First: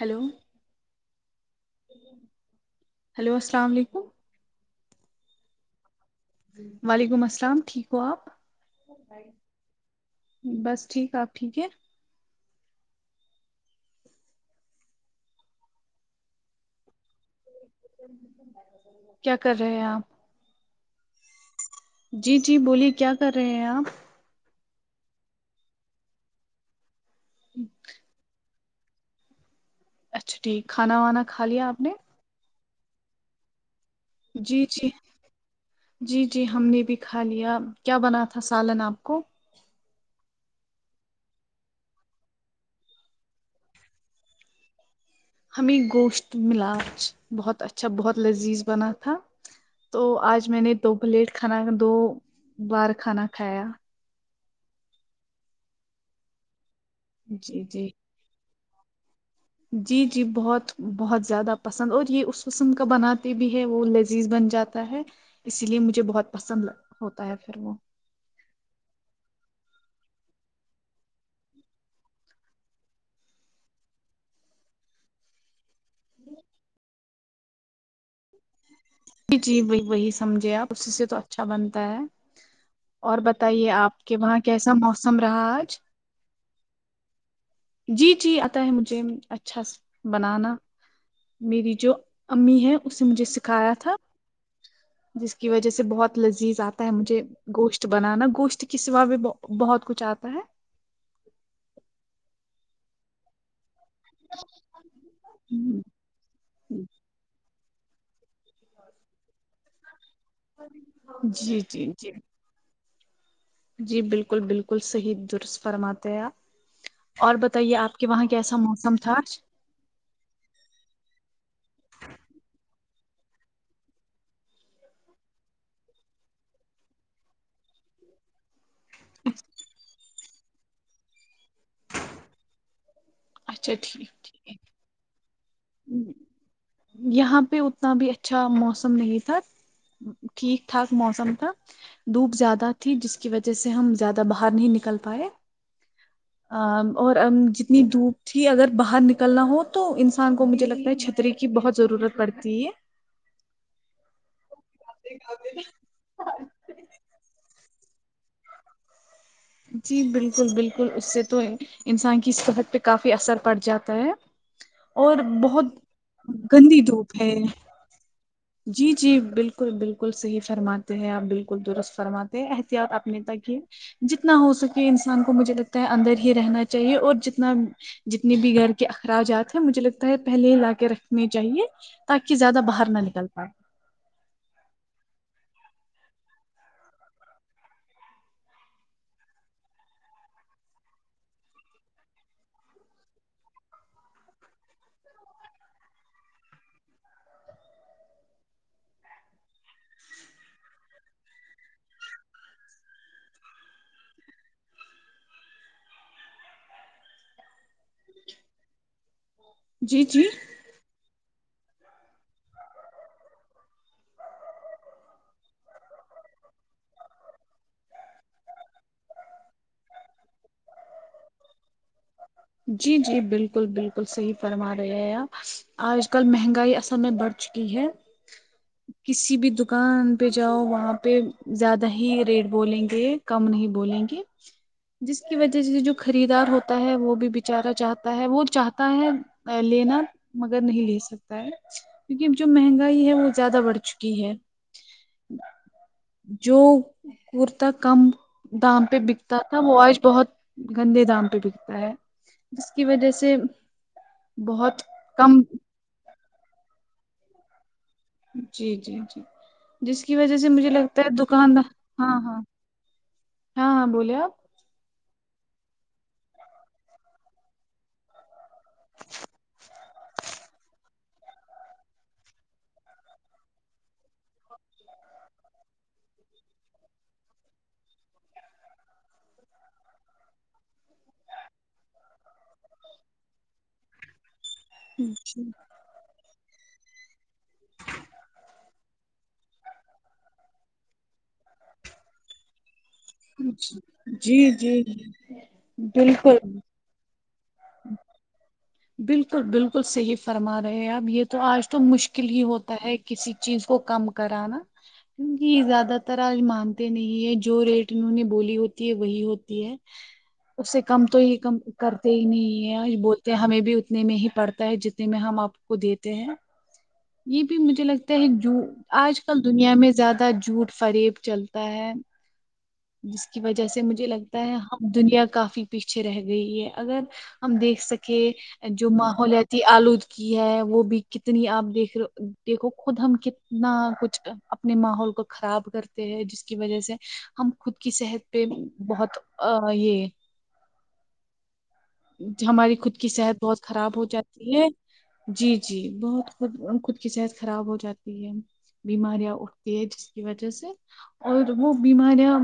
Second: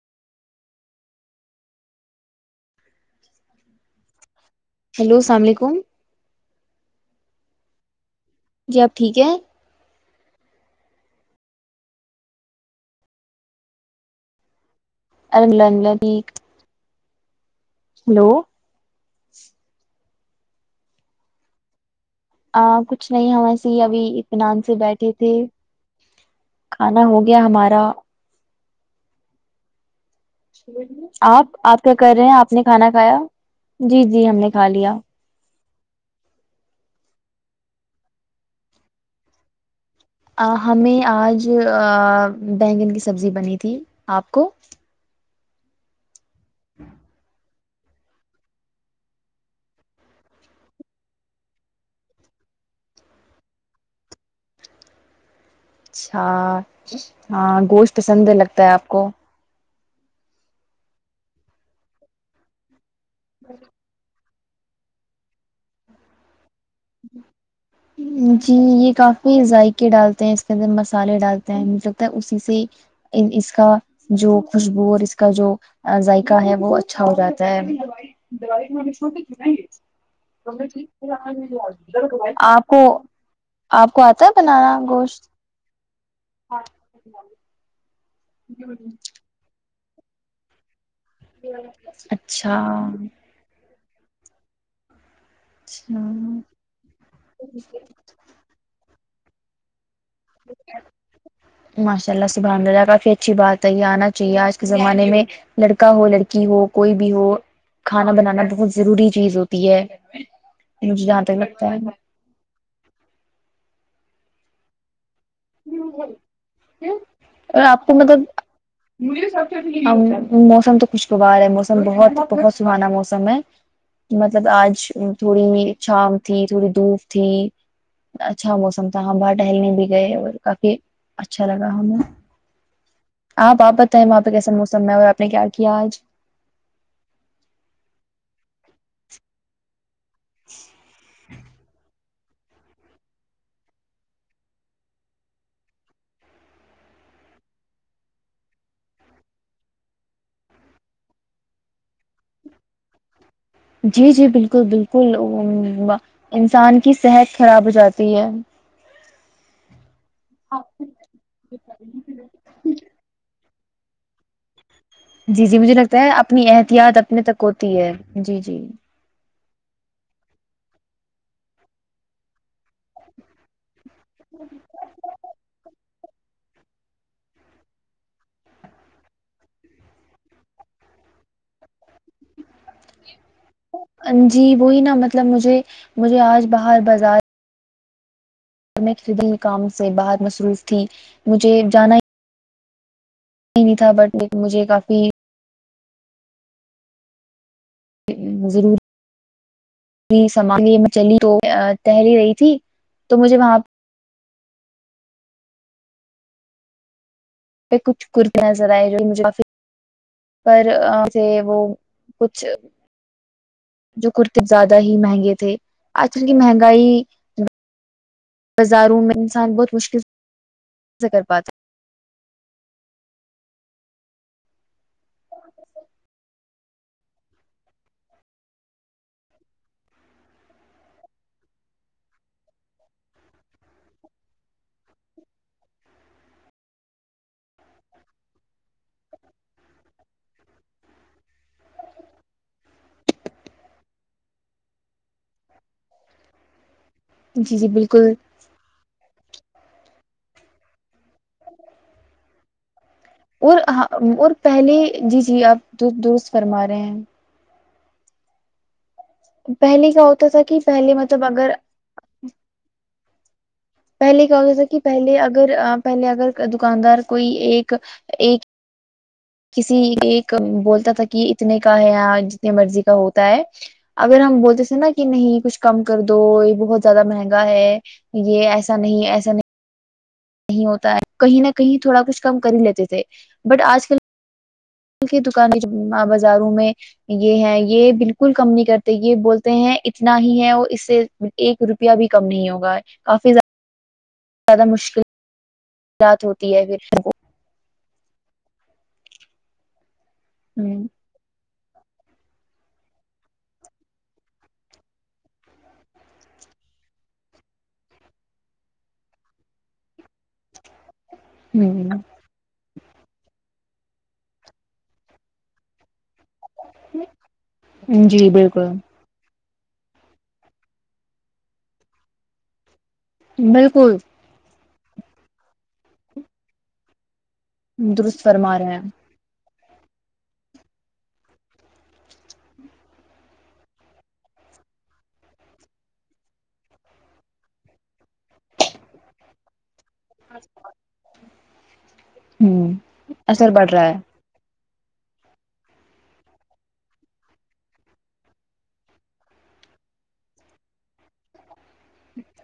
Hello hello السلام علیکم hello السلام علیکم وعلیکم السلام ٹھیک ہو آپ جی آپ ٹھیک ہے بس ٹھیک آپ ٹھیک ہے [unintelligible] ہلو کیا کر رہے ہیں آپ جی جی آ بولیے کچھ کیا کر نہیں ہم رہے ہیں ایسی آپ ابھی نان سے بیٹھے تھے کھانا ہو گیا ہمارا اچھا ٹھیک کھانا وانا کھا آپ لیا آپ نے کیا کر رہے ہیں آپ نے کھانا کھایا جی ہم نے جی کھا جی لیا جی جی ہم نے بھی کھا لیا کیا بنا تھا سالن آپ کو ا ہمیں آج بگن کی سبزی بنی تھی آپ کو ہمیں گوشت ملاچ بہت اچھا بہت لذیذ بنا تھا تو آج میں نے دو پلیٹ کھانا دو بار کھانا کھایا اچھا ہاں جی جی گوشت پسند لگتا ہے آپ کو جی جی بہت بہت زیادہ پسند اور یہ اس قسم کا بنا بھی ہے وہ لذیذ بن جاتا ہے اسی لیے مجھے بہت پسند ہوتا ہے پھر وہ جی یہ کافی ذائقے ڈالتے ہیں اس کے اندر مسالے ڈالتے ہیں مجھے لگتا ہے اسی سے اس کا جو خوشبو اور اس کا جو ذائقہ ہے وہ اچھا ہو جاتا ہے چھوٹے جی جی وہی وہی سمجھے نہیں آپ اسی سے تو اچھا س بنتا ہے آپ کو اور بتائیے آپ کو کے آتا ہے وہاں کیسا بنانا موسم گوشت آج جی جی آتا ہے مجھے اچھا بنانا میری جو اچھا امی ہے اس نے مجھے سکھایا تھا آس کی وجہ سے اچھا بہت لذیذ آتا ہے مجھے گوشت بنانا گوشت اس سوا بھی بہت کچھ آتا ہے ماشاء اللہ سبہاہ اللہ کافی اچھی بات ہے یہ آنا چاہیے آج کے زمانے میں لڑکا ہو لڑکی ہو کوئی جی بھی ہو کھانا بنانا بہت ضروری چیز ہوتی ہے مجھے جاندا ہی لگتا ہے جی جی جی بالکل بالکل صحیح درست فرماتے ہیں آپ اور بتائیے آپ کے وہاں کیسا موسم تھا آج ا موسم تو خوشگوار ہے موسم بہت بہت سہانا موسم ہے مطلب آج تھوڑی چھام تھی تھوڑی دھوپ تھی اچھا موسم ساہبہ ٹہلنے بھی گئے اور کافی اچھا لگا ہمیں آپ اچھا آپ بتائیں ٹھیک وہاں پہ کیسا ٹھیک موسم ہے اور آپ نے کیا کیا آج یہاں پہ اتنا بھی اچھا موسم نہیں تھا ٹھیک ٹھاک موسم تھا دھوپ زیادہ تھی جس کی وجہ سے ہم زیادہ باہر نہیں نکل پائے اور جتنی دھوپ تھی اگر باہر نکلنا ہو تو ان سان کو مجھے لگتا ہے چھتری کی بہت ضرورت پڑتی ہے جی جی بالکل بالکل انسان کی صحت خراب ہو جاتی ہے جی بالکل بالکل اس سے تو انسان کی صحت پہ کافی اثر پڑ جاتا ہے اور جی جی بہت مجھے لگتا ہے اپنی گندی احتیاط دھوپ اپنے ہے تک ہوتی ہے جی جی جی بالکل بالکل صحیح فرماتے ہیں آپ بالکل درست فرماتے احتیاط اپنے تک یہ جتنا ہو سکے انسان کو مجھے لگتا ہے اندر ہی رہنا چاہیے اور جتنا جتنے بھی گھر کے اخراجات ہیں مجھے لگتا ہے پہلے ہی لا کے رکھنے چاہیے تاکہ زیادہ باہر نہ نکل پائے جی وہی نا مطلب مجھے مجھے آج باہر بازار میں خبل کاام سے باہر مصروف تھی مجھے جانا ہی نہیں تھا بٹ مجھے کافی ضرور سلی ہلی رہی تھی تو مجھے وہاں پر کچھ کرتییا نظر آئے جو کافی جی جی سے وہ کچھ جو کرتے زیادہ ہی مہنگے تھے آج کل کی مہنگائی بازاروں میں انسان بہت مشکل سے کر پاتا جی جی بالکل بالکل صحیح فرما رہے آپ آج کل مہنگائی اصل میں بڑھ چکی ہے کسی بھی دکان پہ جاؤ وہاں پہ زیادہ ہی ریٹ بولیں گے کم نہیں بولیں گے جس کی وجہ سے جو خریدار ہوتا تا ہے وہ بھی بیچارہ چاہتا ہے وہ چاہتا ہے لینا مگر نہیں لے سکتا ہے کیونکہ جو مہنگائی ہے وہ زیادہ بڑھ چکی ہے جو ہے۔ جی جی کرتا کم بالکل دام پہ بکتا تھا وہ اج بہت گندے دام پہ بکتا جس کی وجہ سے اور ہ اور پہلے بہت جی کم جی آپ ست درست فرما رہے ہیں جی جی جی پہلے کیا جس کی ہوتا وجہ تھا سے کہ مجھے پہلے لگتا ہے مطلب اگر دکاندار ہاں ہاں ہاں ہاں بولے پہلے کیا آپ گیا تھا کہ پہلے اگر پہلے اگر دکاندار کوئی ایک ایک کسی ایک بولتا تھا کہ جتنے کا ہے آج جتنی مرضی کا ہوتا ہے اگر ہم بولتے تھے نا کہ نہیں کچھ کم کر دو یہ بہت زیادہ مہنگا ہے یہ ایسا نہیں ایسا نہیں نہیں ہوتا ہے کہیں نہ کہیں تھوڑا کچھ کم کر ہی لیتے تھے بٹ آج کل کی دکانیں جو ہے بازاروں میں یہ ہے یہ بالکل کم نہیں کرتے یہ بولتے ہیں اتنا ہی ہے اور اس سے ایک روپیہ بھی کم نہیں ہوگا کافی جی زیادہ جی مشکلات بالکل [unintelligible] بالکل بالکل صحیح فرما پھر رہے ہیں آپ یہ تو تو آج تو مشکل ہی ہوتا ہے کسی چیز کو کم کرانا کیونکہ زیادہ تر آج مانتے نہیں ہے جو ریٹ انہوں نے بولی ہوتی ہے وہی ہوتی ہے اس سے کم تو ہی کم کرتے ہ ہی نہیں ہیں ب ہمیں بھی اتنے میں ہی پڑتا ہے جتنے میں ہم آپ کو دیتے ہیں یہ بھی مجھے لگتا ہے جی جو بالکل آج کل دنیا میں زیادہ جھوٹ فریب چلتا ہے جس کی وجہ سے بالکل مجھے لگتا ہے ہم دنیا کافی پیچھے رہ گئی ہے اگر ہم دیکھ سکے درست فرما رہے جو م ہیں ہو جتی آلودگی ہے وہ بھی کتنی آپ دیکھ دیکھو خود ہم ک نہ کچھ اپنے ماحول کو خراب کرتے ہیں جس کی وجہ سے ہم خود کی صحت پہ بہت ا یہ اچھا ہماری خود کی صحت اثر بہت بڑھ رہا ہے خراب ہو جاتی ہے جی جی بہت خود خود کی صحت خراب ہو جاتی ہے بیماریاں اٹھتی ہے جس کی وجہ سے اور وہ بیماریاں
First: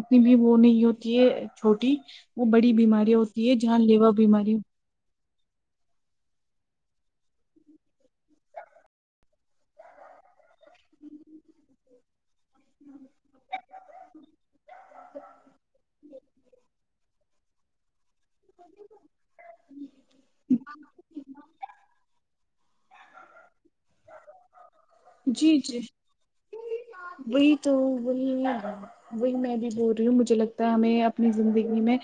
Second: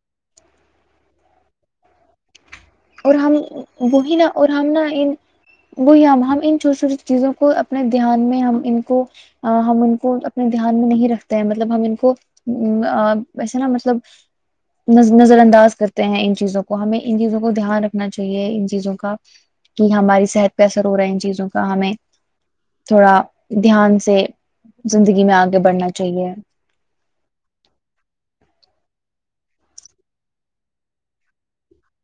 اتنی بھی وہ نہیں ہوتی ہے چھوٹی وہ بڑی اور بیمارییاں ہم ہوتی ہے جہاں لیوا وہی نا اور بیماری ہم نا ان وہی ہم ہم ان چھوٹی چھوٹی چیزوں کو اپنے دھیان میں ہم ان کو ہم ان کو اپنے دھیان میں نہیں رکھتے ہیں مطلب ہم ان کو اب ویسے نا مطلب نظر انداز کرتے ہیں ان چیزوں کو ہمیں ان چیزوں کو دھیان رکھ کرنا چاہیے ان چیزوں کا کہ ہماری صحت پہ اثر ہو رہا ہے ان چیزوں کا ہمیں تھوڑا دھیان سے زندگی میں جی آگے جی بڑھنا چاہیے وہی تو وہی وہی میں بھی بول رہی ہوں مجھے لگتا ہے ہمیں اپنی زندگی میں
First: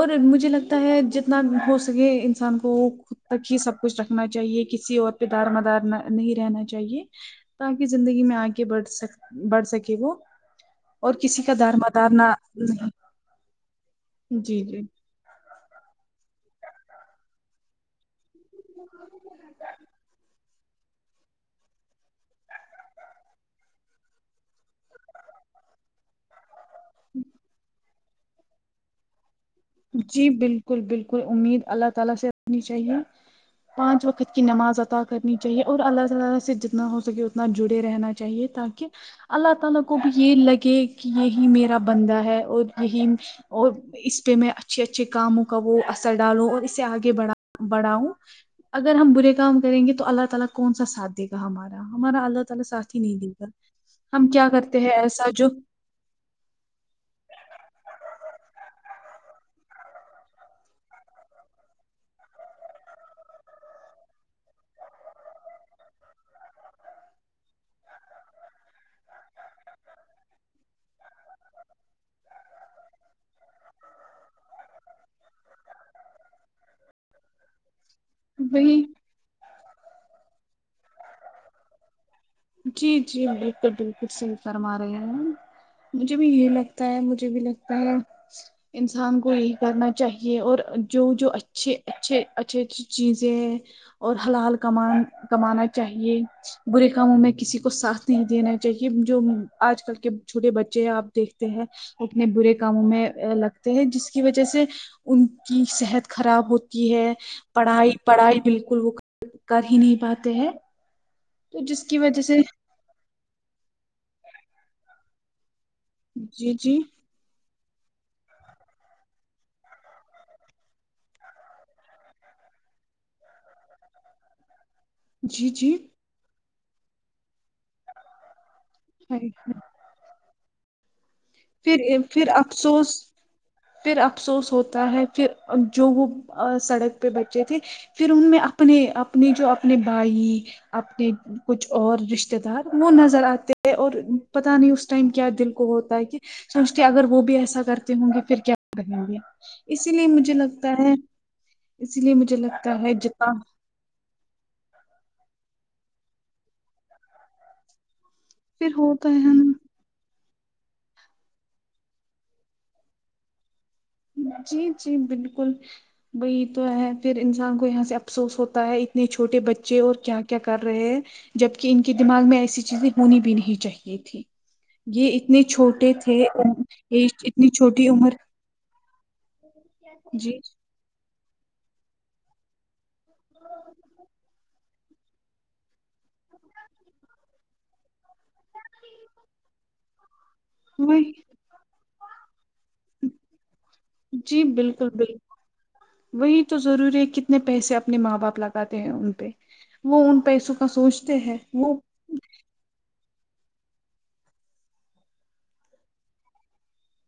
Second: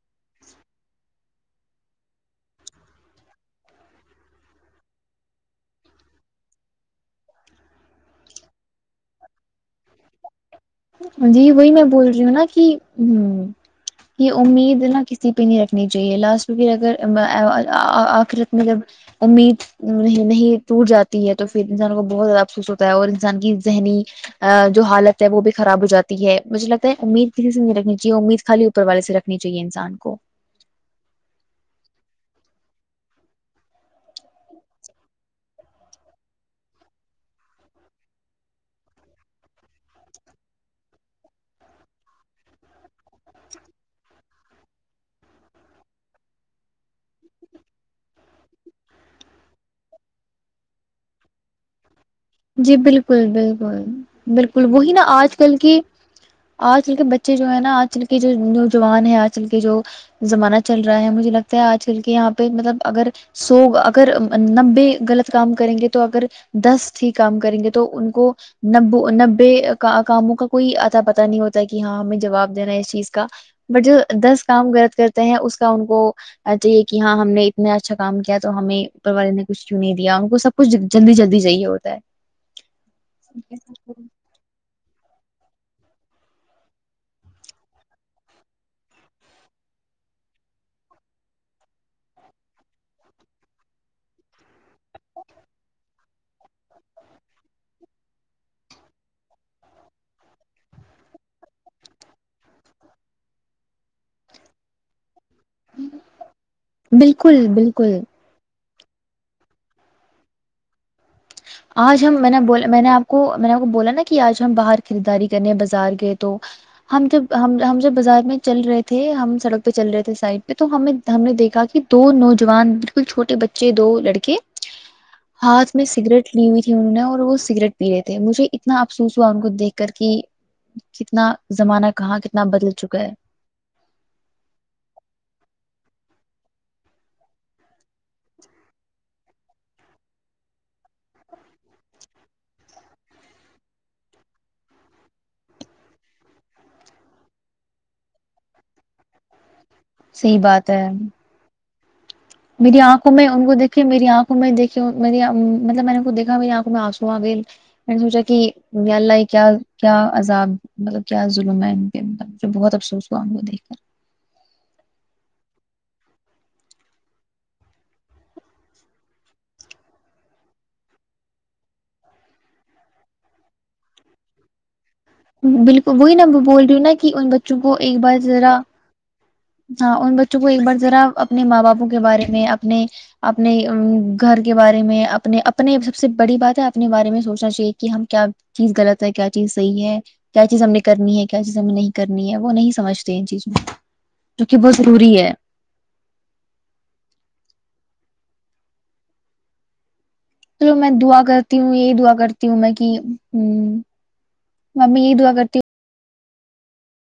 اور مجھے لگتا ہے جتنا ہو سکے انسان کو خود تک ہی سب کچھ رکھنا چاہیے کسی اور پ دار مدار نہ نہیں رہنا چاہیے تاکہ زندگی میں آگے بڑھ سک بڑھ سکے وہ اور کسی جی کا وہی دار میں بول مدار رہی نہ ہوں نا کہ نہیں ہ یہ جی جی امید نہ کسی پہ نہیں رکھنی چاہیے لاسٹ اگر ا ا ا آخرت میں جب امید نہیں نہیں ٹوٹ جاتی ہے تو پھر انسانوں کو بہت زیادہ افسوس ہوتا ہے اور انسان کی ذہنی ا جو حالت ہے وہ بھی خراب ہو جاتی ہے مجھے لگتا ہے امید کسی سے نہیں رنی چاہیے امید خالی اوپر والے سے رکھنی چاہے انسان کو جی بالکل بالکل امید اللہ تعالی سے رکھنی چاہیے پانچ وقت کی نماز اطا کرنی چاہیے اور اللہ تعالی سے جتنا ہو سکے اتنا جڑے رہنا چاہیے تاکہ اللہ تعالی کو بھی یہ لگے کہ یہی میرا بندہ ہے اور ام اور اس پ میں اچھے اچھے کاموں کا وہ اثر ڈالوں اور اسے آگے بڑھا بڑھاؤں اگر ہم برے کام کریں گے تو اللہ تعالی کون سا ساتھ دے گا ہمارا ہمارا اللہ تعالی جی ساتھ ہی بالکل نہیں دے گا بالکل ہم کیا بالکل کرتے ہیں وہی نا ایسا آج جو کل کی آج کل کے بچے جو ہے نا آج کل کے جو نوجوان ہیں آج کل کے جو زمانہ چل رہا ہے مجھے لگتا ہے آج کل کے یہاں پہ مطلب اگر سو اگر نبے غلط کام کریں گے تو اگر دس ا ہی کام کریں گے تو ان کو نبو نبے کاموں کا کوئی آتا پت نہیں ہوتا کہ ہاں ہمیں جواب دینا ہے اس چیز کا بٹ جو دس کام غلط کرتے ہیں اس کا ان کو چاہیے کہ ہاں ہم نے نے اچھا کام کیا تو ہمیں وہی اوپر والے نے کچھ کیوں نہیں دیا ان کو سب کچھ جلدی جلدی چاہیے ہوتا ہے جی جی بالکل بالکل سح فرما رہے ہیں ن مجھے بھی یہی لگتا ہے مجھے بھی لگتا ہے انسان کو یہی کرنا چاہیے اور جو جو اچھے اچھے اچھے اچھی چیزیں اور حل حال کمان کمانا چاہیے برے کاموں میں کسی کو ساتھ نہیں دینا چاہیے جو آج کل کے چھوٹے بچے آپ دیکھتے ہیں اتنے برے کاموں میں لگتے ہیں جس کی وجہ سے ان کی صحت خراب ہوتی ہے بالکل پڑھائی بالکل پڑھائی بال بالکل وہ کر ہی نہیں پاتے ہیں تو جس کی آج ہم وجہ میں سے نے میں نے آپ کو میں نے آپ کو بولا نا کہ آج ہم باہر خریداری کرنی ہیں بازار کی تو جی جی ہم جب ہم ہم جب بازار میں چل رہے تھے ہم سڑک پہ چل رہے تھے سائڈ پہ تو ہم ہم نے دیکھا کہ دو نوجوان بالکل چھوٹے بچے دو لڑکے جی ہاتھ جی میں سگریٹ لی ہوئی تھی انہوں نے اور وہ سگریٹ پی رہے تھے مجھے اتنا افسوس ہائے ہوا ان کو ہائے۔ دیکھ کرک کتنا زمانہ پھر کہاں پھر کتنا بدل افسوس چکا ہے پھر افسوس ہوتا ہے پھر جو وہ سڑک پہ بچے تھے پھر ان میں اپنے اپنے جو اپنے بھائی اپنے کچھ اور رشتے دار وہ نظر آتے ہیں اور پت نہیں اس ٹائم کیا دل کو ہوتا ہے کہ سمجھتے اگر وہ بھی ایسا کرتے ہوں گے پھر کیا کریں گے اسی لیے مجھے صحیح بات لگتا ہے اسی لیے مجھے لگتا ہے جپان پھر میری آنکھوں میں دیکھی میری مطلب میں نےود دیکا میری آنکھوں میں آنسو آ گئےل میں نے سوچا کہ پھر ہوتا ہے اللہ کیا ہم کیا عذاب مطلب کیا ظلم ہے پبجھ بہت افسوس ہوا ان کو دیکھ کر جی جی بالکل بی تو ہے پھر انسان کو یہاں سے افسوس ہوتا ہے اتنے چھوٹے بچے اور کیا کیا کر رہے ہیں جبک ان کے دماغ میں ایسی چیزیں ہونی بھی نہیں چاہیے تھی یہ اتنے کر چھوٹے بالکل وہی تھے نا میں بول رہی ہوں نا کہ ان اتنی بچوں کو چھوٹی ایک عمر بار ذرا ہاں ان جی بچوں کو ایک بار ذرا اپنے ماں باپوں کے بارے میں اپنے اپنے گھر کے بارے میں اپنے اپنے سب سے بڑی بات ہے اپنے بارے میں سوچنا چاہیے کہ ہم کیا چیز غلط ہے کیا چیز صحیح ہے کیا چیز ہم نے وہی کرنی ہے کیا چیز ہمیں نہیں کرنی ہے وہ نہیں سمجھتے ہیں ان چیز میں جی جو کہ بہت بالکل ضروری بالکل ہے وہی تو ضروری ہے کتنے پیسے اپنے ماں باپ لگاتے ہیں ان پہ وہ پیسو چلو میں دا کرتی ہوں یہی دعا کرتی ہوں میں کہ ہ ممی یہ دعا کرتی ہوں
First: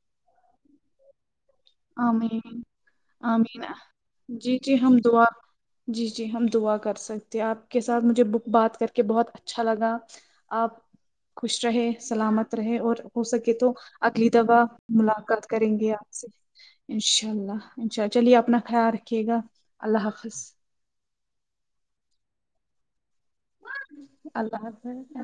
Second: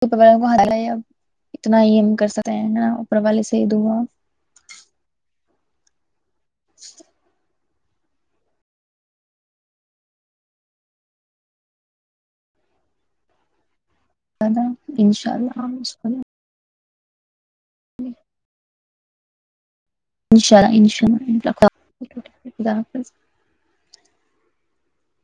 اوپر والے کے حوالے اب اتنا ہی ہم کر سکتے آمین ہیں ا اوپر والے سے آمین ہی دعا جی جی ہم دعا جی جی ہم دعا کر سکتے ہیں آپ کے ساتھ مجھے بک بات کر کے بہت اچھا لگا آپ خوش رہے سلامت رہے اور ہو سکے تو اگلی دفع ان شاء ملاقات اللہ کریں ان گے شاء آپ سے انشاء اللہ اچھا چلیے اپنا خیال رکھیے گا اللہ ان حافظ شاء اللہ ان شاء اللہ خدا حافظ اللہ حافظ